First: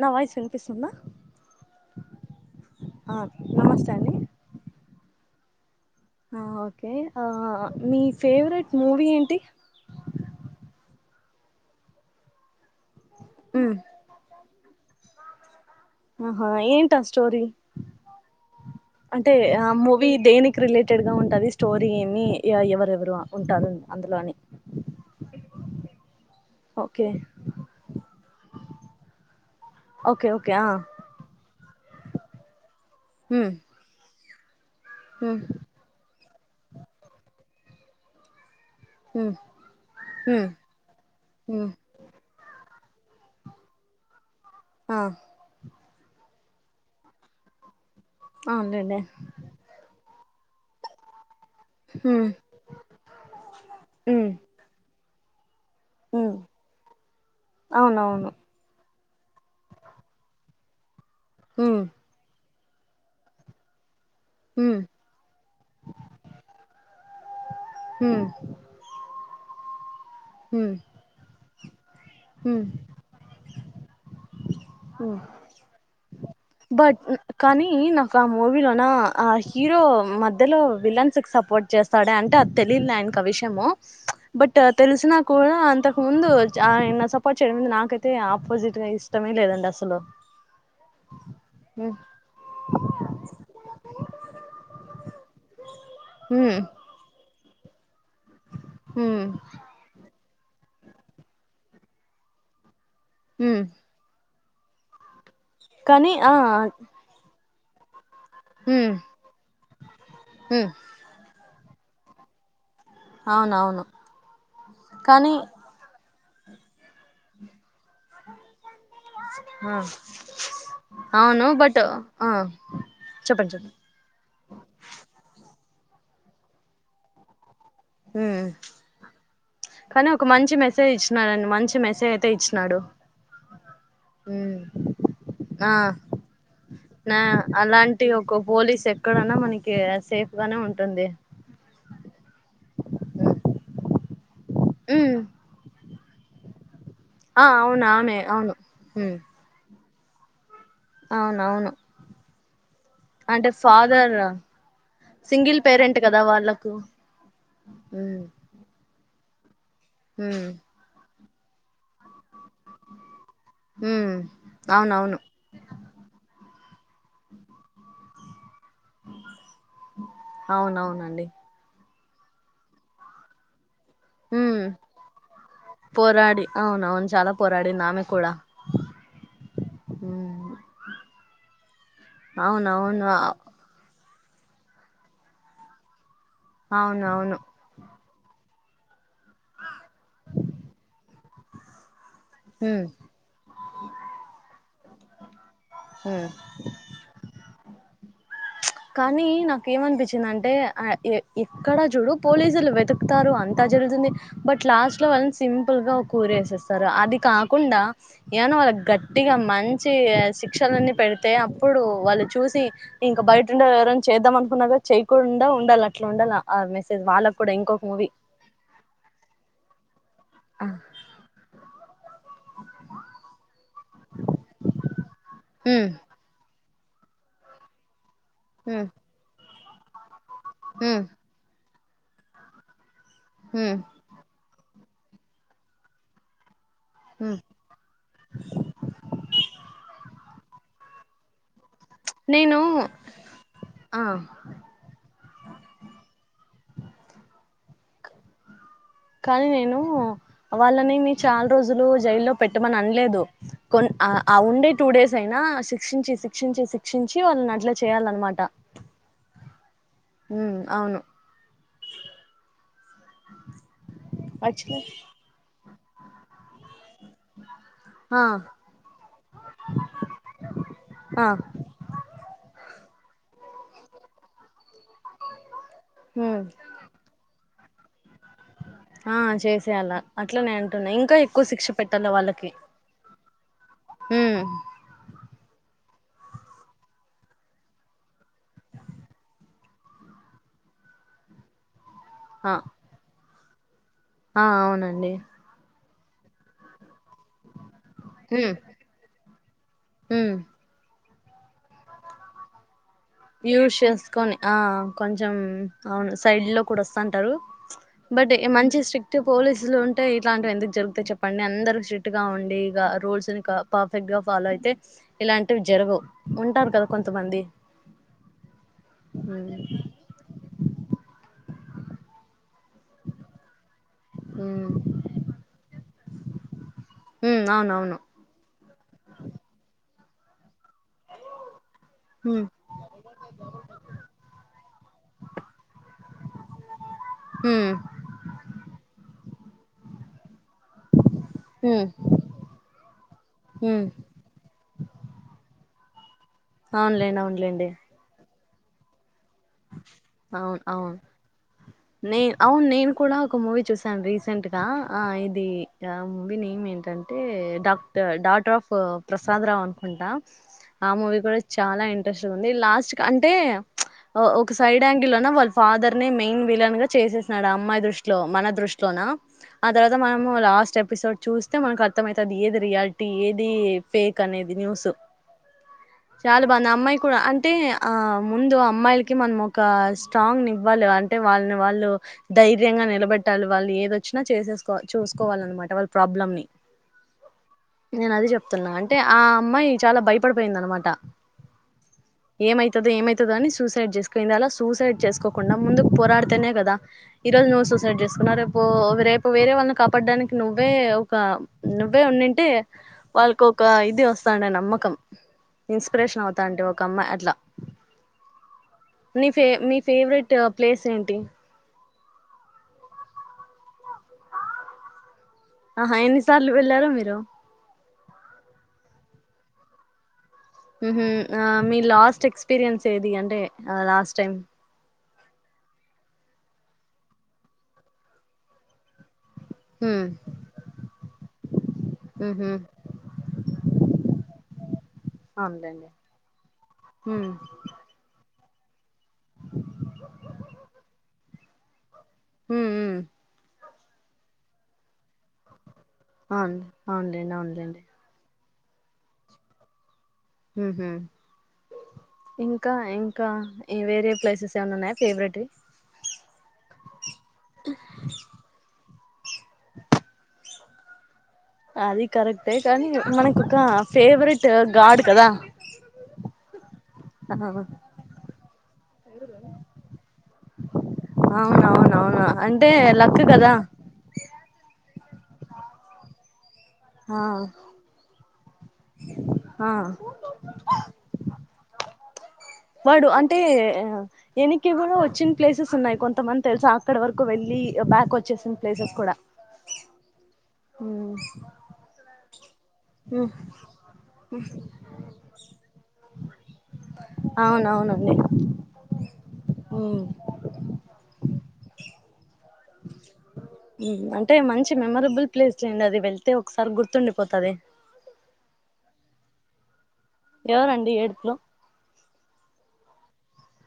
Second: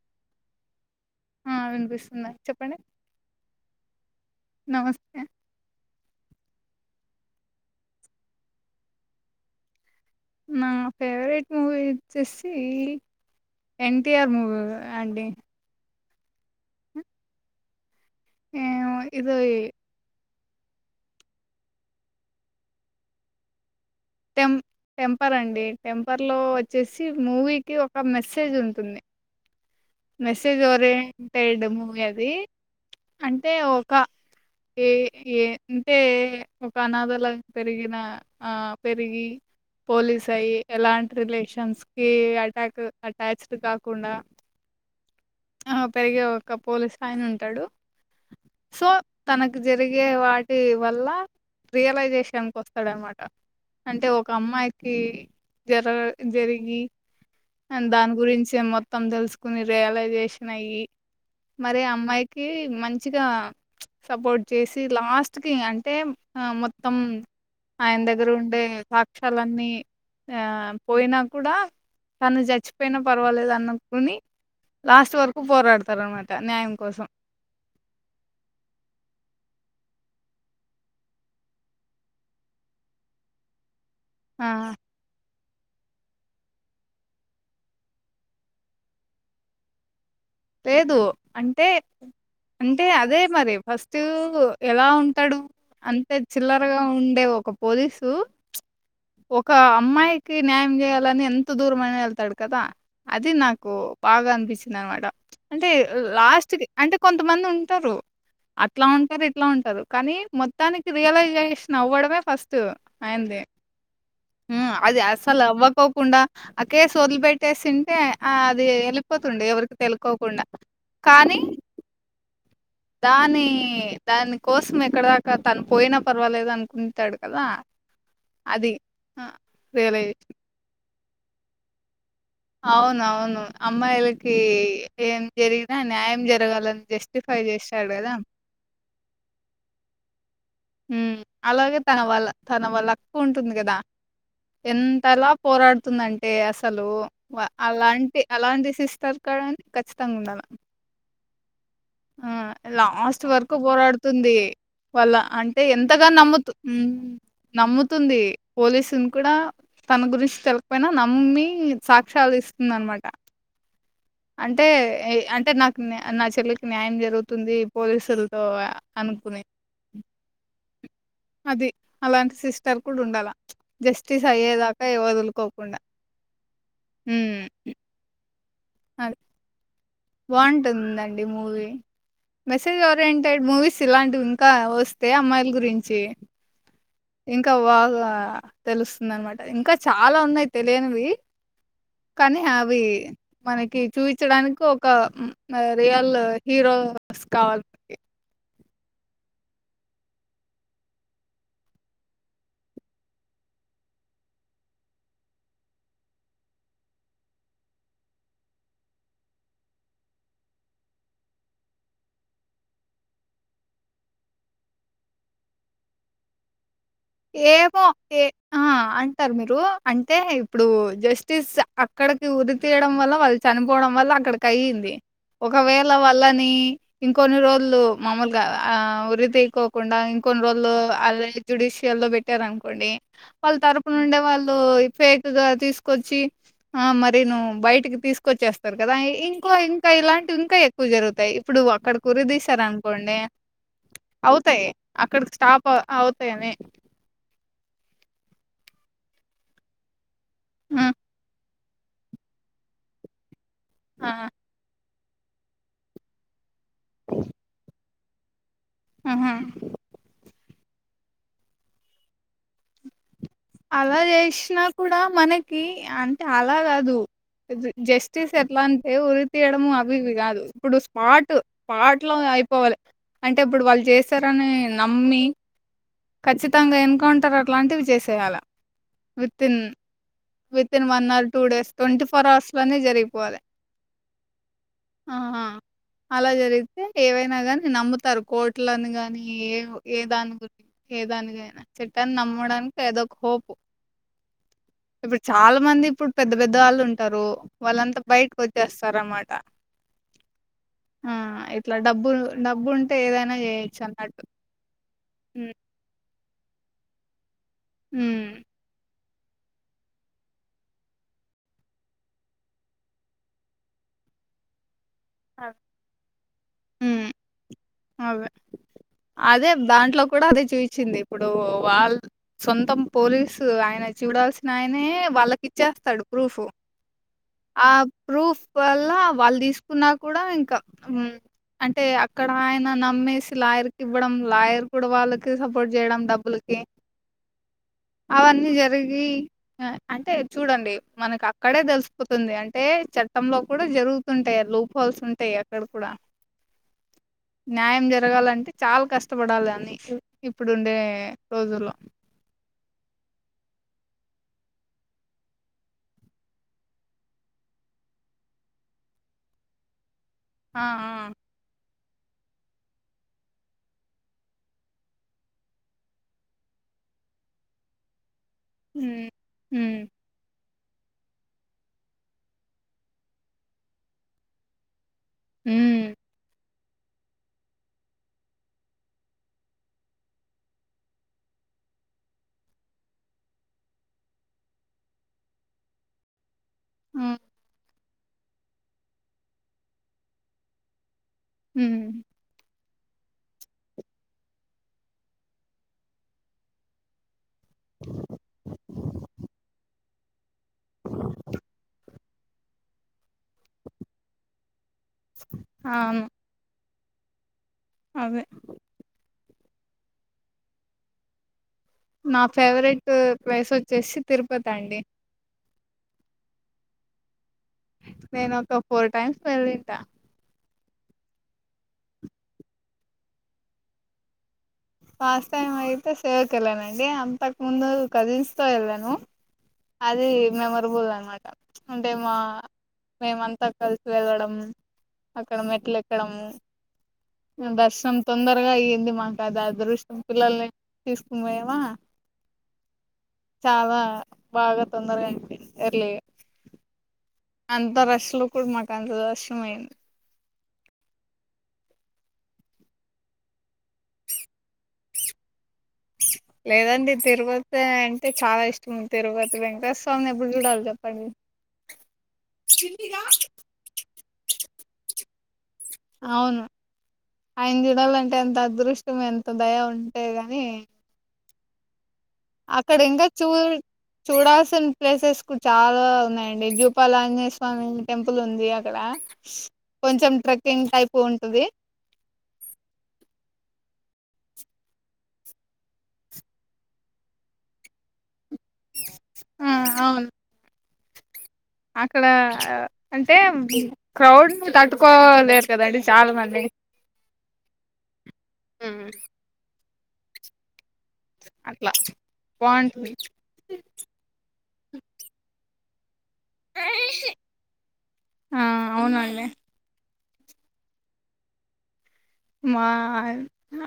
నా వాయిస్ వినిపిస్తుందా. ఉమ్ ఆహ్ చెప్పండె. ఆ నమస్తే అండి నమస్తే. ఆహ్ ఓకే ఆహ్ మీ ఫేవరెట్ మూవీ ఏంటి. నా ఫేవరెట్ మూవీ వచ్చేసి ఉమ్, ఎన్టీఆర్ మూవ్. అండి. ఆహా ఏంటి ఆస్టోరీ ఏమో ఇది అంటే ఆ మూవీ దేని. రిలేటెడ్ గా ఉంటాది స్టోరీ అన్ని ఆహ్ ఎవరెవరు ఉంటారు. అందులో అని టెం టెంపర్ అండి టెం. పర్ లో వచ్చేసి ఓకే మూవీకి ఒక మెసేజ్ ఉంటుంది. ఓకే ఓకే మెసేజ్ ఆ ఓరియంటెడ్ మూవీ అది హ్మ్ అంటే ఒక్క. ఏ హ్మ్ ఏ అంటే ఒక అనాథలా పెరిగిన ఆహ్. పెరిగి హ్మ్ పోలీస్ హ్మ్ అయ్యి ఎలాంటి హ్మ్ రిలేషన్స్ కి. అట్ అటాచ్డ్ కాకుండా. ఆహ్. ఆహ్ పెరిగే ఒక పోలిసైన ఉంటాడు సో అవునులేండి తనకు జరిగే. ఏ వాటి వల్ల. హ్మ్ రియలైజేషన్కి ఓస్తాడనమాట అంటే హ్మ్ ఒక అమ్మాయికి. జరగ హ్మ్ జరిగి దాని అవునవును గురించే మొత్తం తెలుసుకోని రియలైజే. నయి హ్మ్ మరి అమ్మాయికి మంచిగా. సపోర్ట్ హ్మ్ జేసి లాస్ట్ కి అంటే ఆహ్ మొత్తం. ఆయన హ్మ్ దగ్గరుండే సాక్ష్యాలన్నీ ఆహ్ హ్మ్ పోయినా కూడా. తను హ్మ్ చచ్చిపోయినా పర్వాలేదు అన్నుకొని లాస్ట్ హ్మ్ వరకు పోరాడతాడనమాట. బట్ కానీ నాక్ ఆ మూవీలోనా ఆహ్. హీరో మధ్యలో విలన్స్ కి సపోర్ట్ చేస్తాడే అంటే అది తెలియదులే ఇంకా ఆ విషయము. ప్చ్ ఆ! బట్ తెలిసినా. కుడా అంతకు ముందు అంటే ఆయన సపోర్ట్ చేయడం నాకైతే ఆపోజిట్ గా ఇష్టమే లేదండి అసలు. లేదు అంటే ఉమ్ అంటే అదే మరి ఫస్ట్ ఎలా ఉమ్. ఉంటడు అంతే ఉమ్ చిల్లరగా ఉండే ఒక పోలీస్. ఉమ్ ఒక అమ్మాయికి న్యాయం చేయాలని ఎంత దూరమైన వెళ్తాడు కదా. అది ఉమ్ నాకు బాగా అనిపించిందనమాట అంటే కానీ ఆ లాస్ట్ కి అంటే కొంతమంది ఉమ్. ఉంటారు అట్లా ఉమ్ ఉంటారు ఇట్లా ఉంటారు కానీ ఉమ్ మొత్తానికి రియలైజై. నవ్వడమే ఫస్ట్ ఆయనది అవునవును ఉమ్ అది కానీ అసలు అవ్వకోకుండా. ఆ కేస్ ఓదిలి పెట్టేసింటే ఆ అది ఏళ్ళిపోతుండే ఆ ఎవరికి తెలుకో అవును బట్ అ దాని దాని కోసం ఎక్కడదాకా. తను పోయిన పర్వాలేదు అనుకుంటాడు కదా. ఉమ్ అది కానీ రియలైజ్ ఒక మంచి మెసేజ్ ఇచ్చినారండి మంచి మెసేజ్ అయితే ఇచ్చినాడు అవునవును అమ్మాయిలకి ఉమ్ ఏం జరిగినా న్యాయం జరగాలని అ జస్టిస్ అలాంటి ఒక పోలీస్ ఎక్కడున్నా మనకి సేఫ్ గానే ఉంటుంది ఉమ్ అలాగే తన వళ్ళ తన వళ్ళ అక్క ఉంటుంది కదా ఉమ్ ఎంతలా పోరాడుతుందంటే అస అసలు ఆ వ అవును ఆమె అలాంటి అవును అలాంటి సిస్టర్ కడన్ ఖచ్చితంగా ఉండాల అవును అవును లాస్ట్ వరకు ఫాదర్ పోరాడుతుంది వల సింగిల్ అంటే పేరెంట్ ఎంతగా కదా నమ్ముతు వాళ్ళకు మ్ నమ్ముతుంది ఉమ్ పోలీసున్ కూడా తన గురించి ఉమ్ తెలికపోయినా నమ్మి సాక్ష్యాలు తీసుక్ ఉందనమాట ఉమ్ అంటే ఎ అవునవును అంటే నాకు న్య నా చెల్లి న్యాయం జరుగుతుంది పోలీసులతో అనుకునే అవునవునండి అది అలాంటి సిస్టర్ కూడా ఉండాల జస్టిస్ ఉమ్ అయ్యేదాకా ఇ వదులుకోకుండా పోరాడి అవునవును చాలా ఉమ్ పోరాడింది ఆమె కూడా అది ఉమ్ బాగుంటుందండి మూవీ మెసేజ్ అవునవును ఓరియెంటెడ్ మూవీస్ ఇలాం డుంకా వస్తే అమ్మాయిల గురించి అవునవును ఇంకా వాళ్ళ తెలుస్తుందనమాట ఇంకా చాలా ఉన్నాయి తెలియనివి కానీ అవి ఉమ్ మనకి చూయించడానికి ఒక మ రియల్ ఉమ్ హీరో స్కాల్ప్ కి కానీ నాకేమనిపించిందంటే అ ఎ ఎక్కడ చూడు పోలీసులు వెతుకుతారు అంత జరుగుతుంది బట్ లాస్ట్ లో వాళ్ళని సింపుల్ గా ఒక ఉరి వేసేస్తారు అది కాకుండా ఏవన్నా గట్టిగా మంచి ఇగ శిక్షలన్ని పెడితే అప్పుడు వాళ్ళు చూసి ఇంక బయట అండ్ ఎవరన్న చేద్దాం అనుకున్నాగా చేయకుండా ఉండాల అట్లా ఉండాల ఆ మె ఏమో ఏ అ అంటారు మీరు అంటే ఇప్పుడు జస్టిస్ అక్ అక్కడికి ఉరి తీయడం వాళ్ళ వాళ్ చనిపోవడం వల్ల అక్కడికి అయింది హ్మ్ ఒకవేళ వళ్ళని ఇంకొన్ని రోల్లు మామూలగా ఆ హ్మ్ ఉరి తీకోకుండా ఇంకొన్ని రోజులు హ్మ్ అదే జుడిష్ యల్లో పెట్టారనుకోండి వాళ్ళ హ్మ్ తరపు నుండే వాళ్ళు ఫేక్ గా తీసుకొచ్చి ఆ మరి హ్మ్ నువ్వు బయటికి తీసుకొచ్చేస్తారు కదా ఇ ఇంకో ఇంకా ఇలాంటివి ఇంకా ఎక్కువ జరుగుతాయి ఇప్పుడు ఒక్కడికి ఉరి నేను తీసారనుకోండి ఆ అవుతాయి అక్కడికి స్టాప్ అ అవుతాయని కానీ నేను హ్మ్. వాళ్ళని నేన్ చాలా రోజులు జైల్లో పెట్టమని అనలేదు కొన్ ఆ అ ఉండేది టూ డేస్ అయినా శిక్షించి శిక్షించి శిక్షించి వాళ్ళని అట్లా చేయాలన్నమాట ఉమ్ హు ఉమ్ అవును అలా చేశినా యాక్చువలీ కూడా మనకి అంటే అలాగాదు ఇజ్ ఆ జస్టిస్ ఎట్లా అంటే ఉరి తీయడము అవి ఇవి కాదు ఇప్పుడు ఆ స్పాట్ స్పాట్ లో అయిపోవాలి అంటే ఇప్పుడు వాళ్ళు చేస్తారని నమ్మి ఉమ్ ఖచ్చితంగా ఎన్కౌంటర్ అట్ అట్లాంటివి చేసేయాల ఆ వితిన్ చేసేయాల అట్లనే వితిన్ అంటున్నా వన్ ఇంకా అవర్ టూ ఎక్కువ శిక్ష డేస్ ట్వంటీ పెట్టాలి ఫోర్ వాళ్ళకి అవర్స్ లోనే జరిగిపోవలి ఉమ్ అలా జర్ తే ఏవైనా గాని నమ్ముతరు కోట్లు అన్ గానీ ఏవో ఏ దాని గు ఏదాన్ కైనా చట్టన్ ఆ నమ్మడాన్ కి ఏదో ఒక్ హోప్ ఆ ఔను ఇప్పుడ్ చాలా మంది ఇప్పుడ్ పెద్ద పెద్ద వాళ్ళు ఉంటారు వాళ్ళంతా బైటిక్ ఓచ్చేస్తారన్నమాట ఉమ్ ఇట్లా డబ్బుల్ డబ్బున్ యూశ్ శేశ్ కొని ఆ కొంచమ్ ఉమ్ ఔను సైడ్ లో కూడా వస్తాంటరు చ్ బడ్ డే ఉమ్ మంచ్ శ్రీస్ట్ ట్ పోలీసులు ఉంటే ఇట్లాంట్ వి ఎందుక్ జర్ గుతయి చెప్పండి అందర్ శ్రీస్ట్ గా ఉండి ఇగ రూల్స్ నీ క పఫెక్ట్ ఇగ ఫాలో అయితే ఇలాంటివి జరుగావ్ ఉంటారు కదా కొంతమంది అవే అదే దాంట్లో కూడా అదే చుయిచింది ఇపుడు వాళ్ సొంతం పోలీసు ఆయన చూడాల్సిన ఆయనే వాళ్ళక్ ఇచ్చేస్తాడు ప్రూఫు ఉమ్ ఆ అవునవును ప్రూఫ్ వల్ల వాళ్ దిస్ కున్నా కూడా ఇంకా ఉమ్ అంటే అక్కడ ఉమ్ ఆయన నమ్మేసి లాయర్ కి ఇవ్వడం లాయర్ కూడా వాళ్ళక్ సపోర్ట్ చేయడం డబ్బులుకి ఉమ్ అవన్నీ జరిగి అ అంటే చూడండి మనకక్కడే దెల్ ఉమ్ స్ కుతుంది అంటే చట్టంలో కూడ ఉమ్ జర్ గుతుంటాయి లూప్ హోల్స్ ఉంటాయి అక్కడ్ కుడా అవునులేండి న్యాయం జరగాలంటే చాల్ కష్ట్ ఔన్ ఔన్ రోజుల్లో నేన్ ఔన్ నేన్ కూడా ఒక మూవీ చూస్ తన్ రీసెంట్ గా అ ఇది ఆ మూవీ నేమ్ ఏంటంటే డాక్ టర్ డట్ రాఫూ ఓ ప్రసాద్ రావ్ అన్ కుంటా ఆ మూవీ కుడ చాలా ఇంన్ ట్రెస్ట్ ఉంది లాస్టు క్ అంటే ఒ ఒక సైడ్ యాంగిల్ లోన వాళ్ ఫాదర్ నీ మెన్ విలన్ గా చేసేస్ నాడు ఆ అమ్మాయి దృష్ ట్లో మన దృస్ట్ లోన హ్మ్ ఆ హ్మ్ తరత మనము లాస్ట్ చేపిసోడ్ చూస్తే మనక్ అర్థమైతది ఏది రియాలిటీ ఏది ఫేక్ అనేది న్యూస్ హ్మ్ చాల్ బాఉంది ఆ అమ్మాయి కూడ అంతే ఆ ముందు అమ్మాయిల్ కి మన్ మొక ఒక స్ట్రాంగ్ నీవ్వాలి అంటే వాల్ ని వాళ్ళు ధైర్యంగా నిలబెట్టాలి వాళ్ళు ఏదోచ్ నా చేసేస్ కాల్ చూస్ కోవాల్ నన్ మాట వాళ్ ప్రాబ్ లమ్ నీ ఉమ్ నేన్ అది జేప్ తున్నా అంటే ఆ అమ్మాయి చాలా భయ్ పడ్ పోయింద్ అన్ మాట ఉమ్ ఏమైతది ఏమైతదో అని సూసైడ్ జేస్ క పొంది అలా సూసైడ్ చేసుకోకుండా ముందుక్ పోరాడ్ తేనే గదా ఈ రోజ్ నువ్ సుసైడ్ జెస్ కున్నవ్ రేపూ రేపు వేరే వాళ్ళని కాప్ పడ్డానికి నువ్వే ఒక నువ్వే ఉంనింటే వాళ్ కోక ఇది వస్ తాండే నమ్మక్ కం ఇన్స్ ప్రేషన్ అవుతాంటి ఒక అమ్మా అట్లా అదె నీ ఫే నీ ఫేఫ్ రెటు ప్లేస్ ఏంటి నా ఫేఫ్ రెటు వయిసు ఓచ్చేసి తిరుపతండి ఆహా ఎన్ని సార్లు వెళ్ళారు మీరు నేను ఒక ఫోరు టైమ్స్ వెళ్ళింట ఉహుహ్ ఆ మీ లాస్ట్ ఎక్స్ పిరియన్స్ ఏది అంటే ఆ లాస్ట్ టైం లాస్ తైమ్ అయితే సేవ్ కెలనండి అంతక్ ముందు కజిన్స్ ఏళ్ళను ఉమ్ అది మెమరబుల్ అన్ మాట చ్ అంటే మా ఉహు మేమంతా కల్ స్ వెళ్ళడం అక్కడ అవునులేండి మెట్లేకడము ఉమ్ దర్ సన్ తొందర్ తొరగా అయ్యింది మాక్ అ అద్ అదృష్టం పిల్లల్ని తీస్ కొన్ వోయవ మ్ మ్ అవా బాగా తొందరగయింది అండ్ ఔన్ లేండ్ ఔన్ లేండి ఇపుడ్ మాక్ అంత్ దాష్ మో అయిన్ ఉహ్మ్ ఇంకా ఇంకా ఇ వేరే ప్లేసెస్ ఏవన్నవున్నాయ ఫేవరెట్ వీ లేదండి తిరుపతే అంటే చాలా ఇష్టం ఉ తిరుపతి వెంక టెస్ స్వామిని ఎప్పుడ్ జుడాల్ జప్పండి అది కరక్టే కానీ మనక్ ఒక ఫేవ రేటు గాడ్ కదా ఔను అయిన్ చూడాలంటే ఎంత అదృష్టం ఎంత దయ ఉంటే గాని అవునవును అక్కడ ఇంకా చూ చూడాల్సిన్ ప్లేసెస్ కు చాలా ఉన్నాయండి జూ ఆ పాలంగే స్వామి టెంపుల్ ఉంది అక్కడ ఆ కొంచెం ట్రెక్కింగ్ టైపు ఉంటది వాడు అంటే ఎనిక్కీగూడ ఒచ్చిన్ ప్లేసెస్ ఉన్నాయి కొంతమంది తెల్సా అక్కడ్ వరకు వెళ్ళి బ్యాకొ చ్చేసిన్ ప్లేసెస్ కూడా ఆ అవును అక్కడ అ అంటే క్రౌడ్ ని తట్టుకోలేరు కదండి చాల్ మంది అవునవునండి ఊమ్ ఊమ్ అట్లా బావుంటది ఉమ్ అంటే మంచి మేమరాబుల్ ప్లేస్ ఏ అండి అది వెళ్ తే ఒక్సారి గుర్తుండిపోతాది మె ఎవరు అండి ఏడ్ప్ లో మా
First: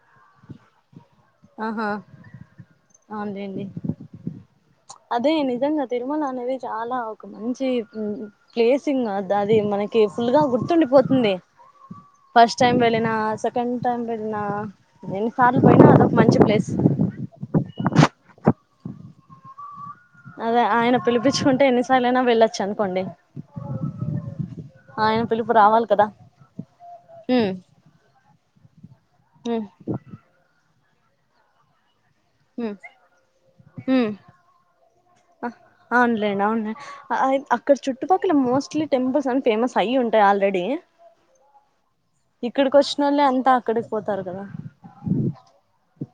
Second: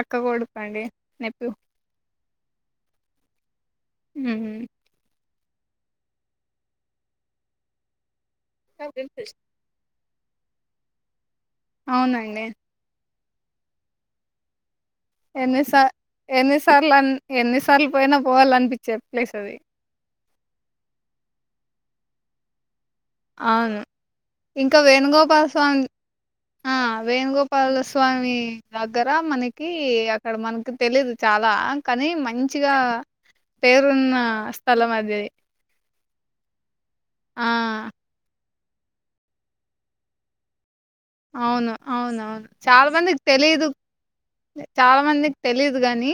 అక్క కొడుక్కండి ఆహా అన్ జెండి ఊమ్ అదే నిజంగా తిరుమల అనేది చాలా ఒక మంచి ఉమ్ ప్లేసింగ్ అద్ అది మనకి కేఫుల్ గా గుర్తుండిపోతుంది అవునండి ఫస్ట్ టైం వెళ్ళిన సెకండ్ టైం వెళ్ళినా రెండ్ సార్లు పోయిన అదో ఎన్నిసార్ల్ అన్ ఎన్నిసార్లు పోయినా పోవాల్ అనిపించే ప్లేస్ అది అదే ఆయన పిలిపిచ్కుంటే ఎన్నిసార్లైనా వెళ్ళొచ్చ్ అని అవును ఇంకా ఆయన వేణుగోపాల్ పిలుపు స్వామి రావాలి కదా ఆ ఉమ్ వేణుగోపాల స్వామి దగ్గర ఉమ్ మనకి అక్కడ్ మనకి తెలీదు చాలా కానీ ఉమ్ మంచిగా ఉమ్ పేరున్న స్థలం అది అవునులేండి అవునులే అయి ఆ అక్కడ్ చుట్టుపక్కల మోస్ స్ట్లి టెంపుల్స్ అన్ ఫేమస్ అయి ఉంటాయి ఆల్రెడీ అవును అవునవును ఇక్కడికి చాలా మందికి వచ్చినోళ్ళే అంతా తెలీదు అక్కడికి పోతారు కదా చాలా మందిక్ తెలీదు గాని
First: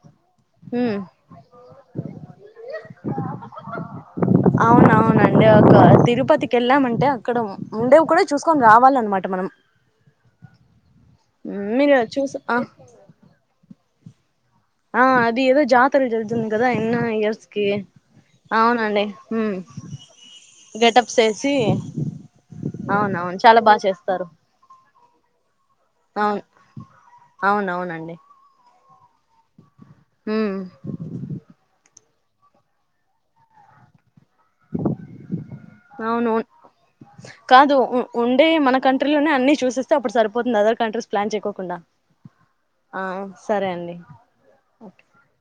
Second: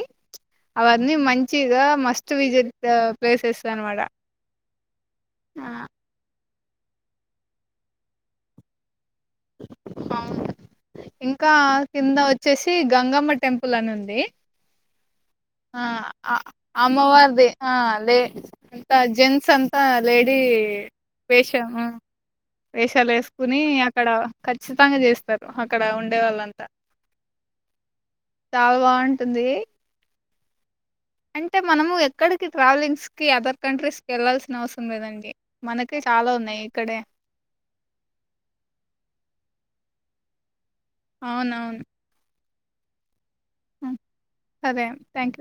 ఉమ్ అవన్నీ మంచిగా మస్ట్ విజిట్ ప ప్లేసెస్ అన్మాట అవున అవునండి ఒక తిరుపతిక్ ఎళ్ళామంటే అక్కడ ఉండేవ్ కూడా చూస్కోన్ రావాలన్మాట అవును ఇంకా మీరు కింద చూసి ఆ ఓచ్చేసి గంగమ్మ టెంపుల్ అని ఉం ది ఆ అద్ ఏదో జాతర జరుతుంది కదా ఎన్నో అమ్మవారిది ఇయర్స్కి ఆ లే అంతా జెంట్స్ అంతా లేడీ గేటప్స్ ఏసి వేషాల్ అవునవును వేస్కుని చాలా బాగా అక్కడ చేస్తారు ఖచ్చితంగా చేస్తార్ అక్కడ ఉండే అవును వాళ్ళంతా అవునవునండి అంటుంది ఉమ్ అంటే మనము ఎక్కడికి ట్రావెలింగ్స్ కి అదర్ కంట్రీస్ ఏళ్ళాల్సిన అవసరం లేదండి మనకే అవును చాలా ఉన్నాయి ఇక్కడే కాదు ఉ ఉండే మన కంట్రీలోనే అన్ని చూసేస్ స్తె అప్పుడ్ సరిపోతుంది అదర్ కంట్రీస్ ప్లాన్ చేకొకుండా అవునవును. ఆ సరే హ్మ్. అండి సరే ఒకె థ్యాంక్ యూ.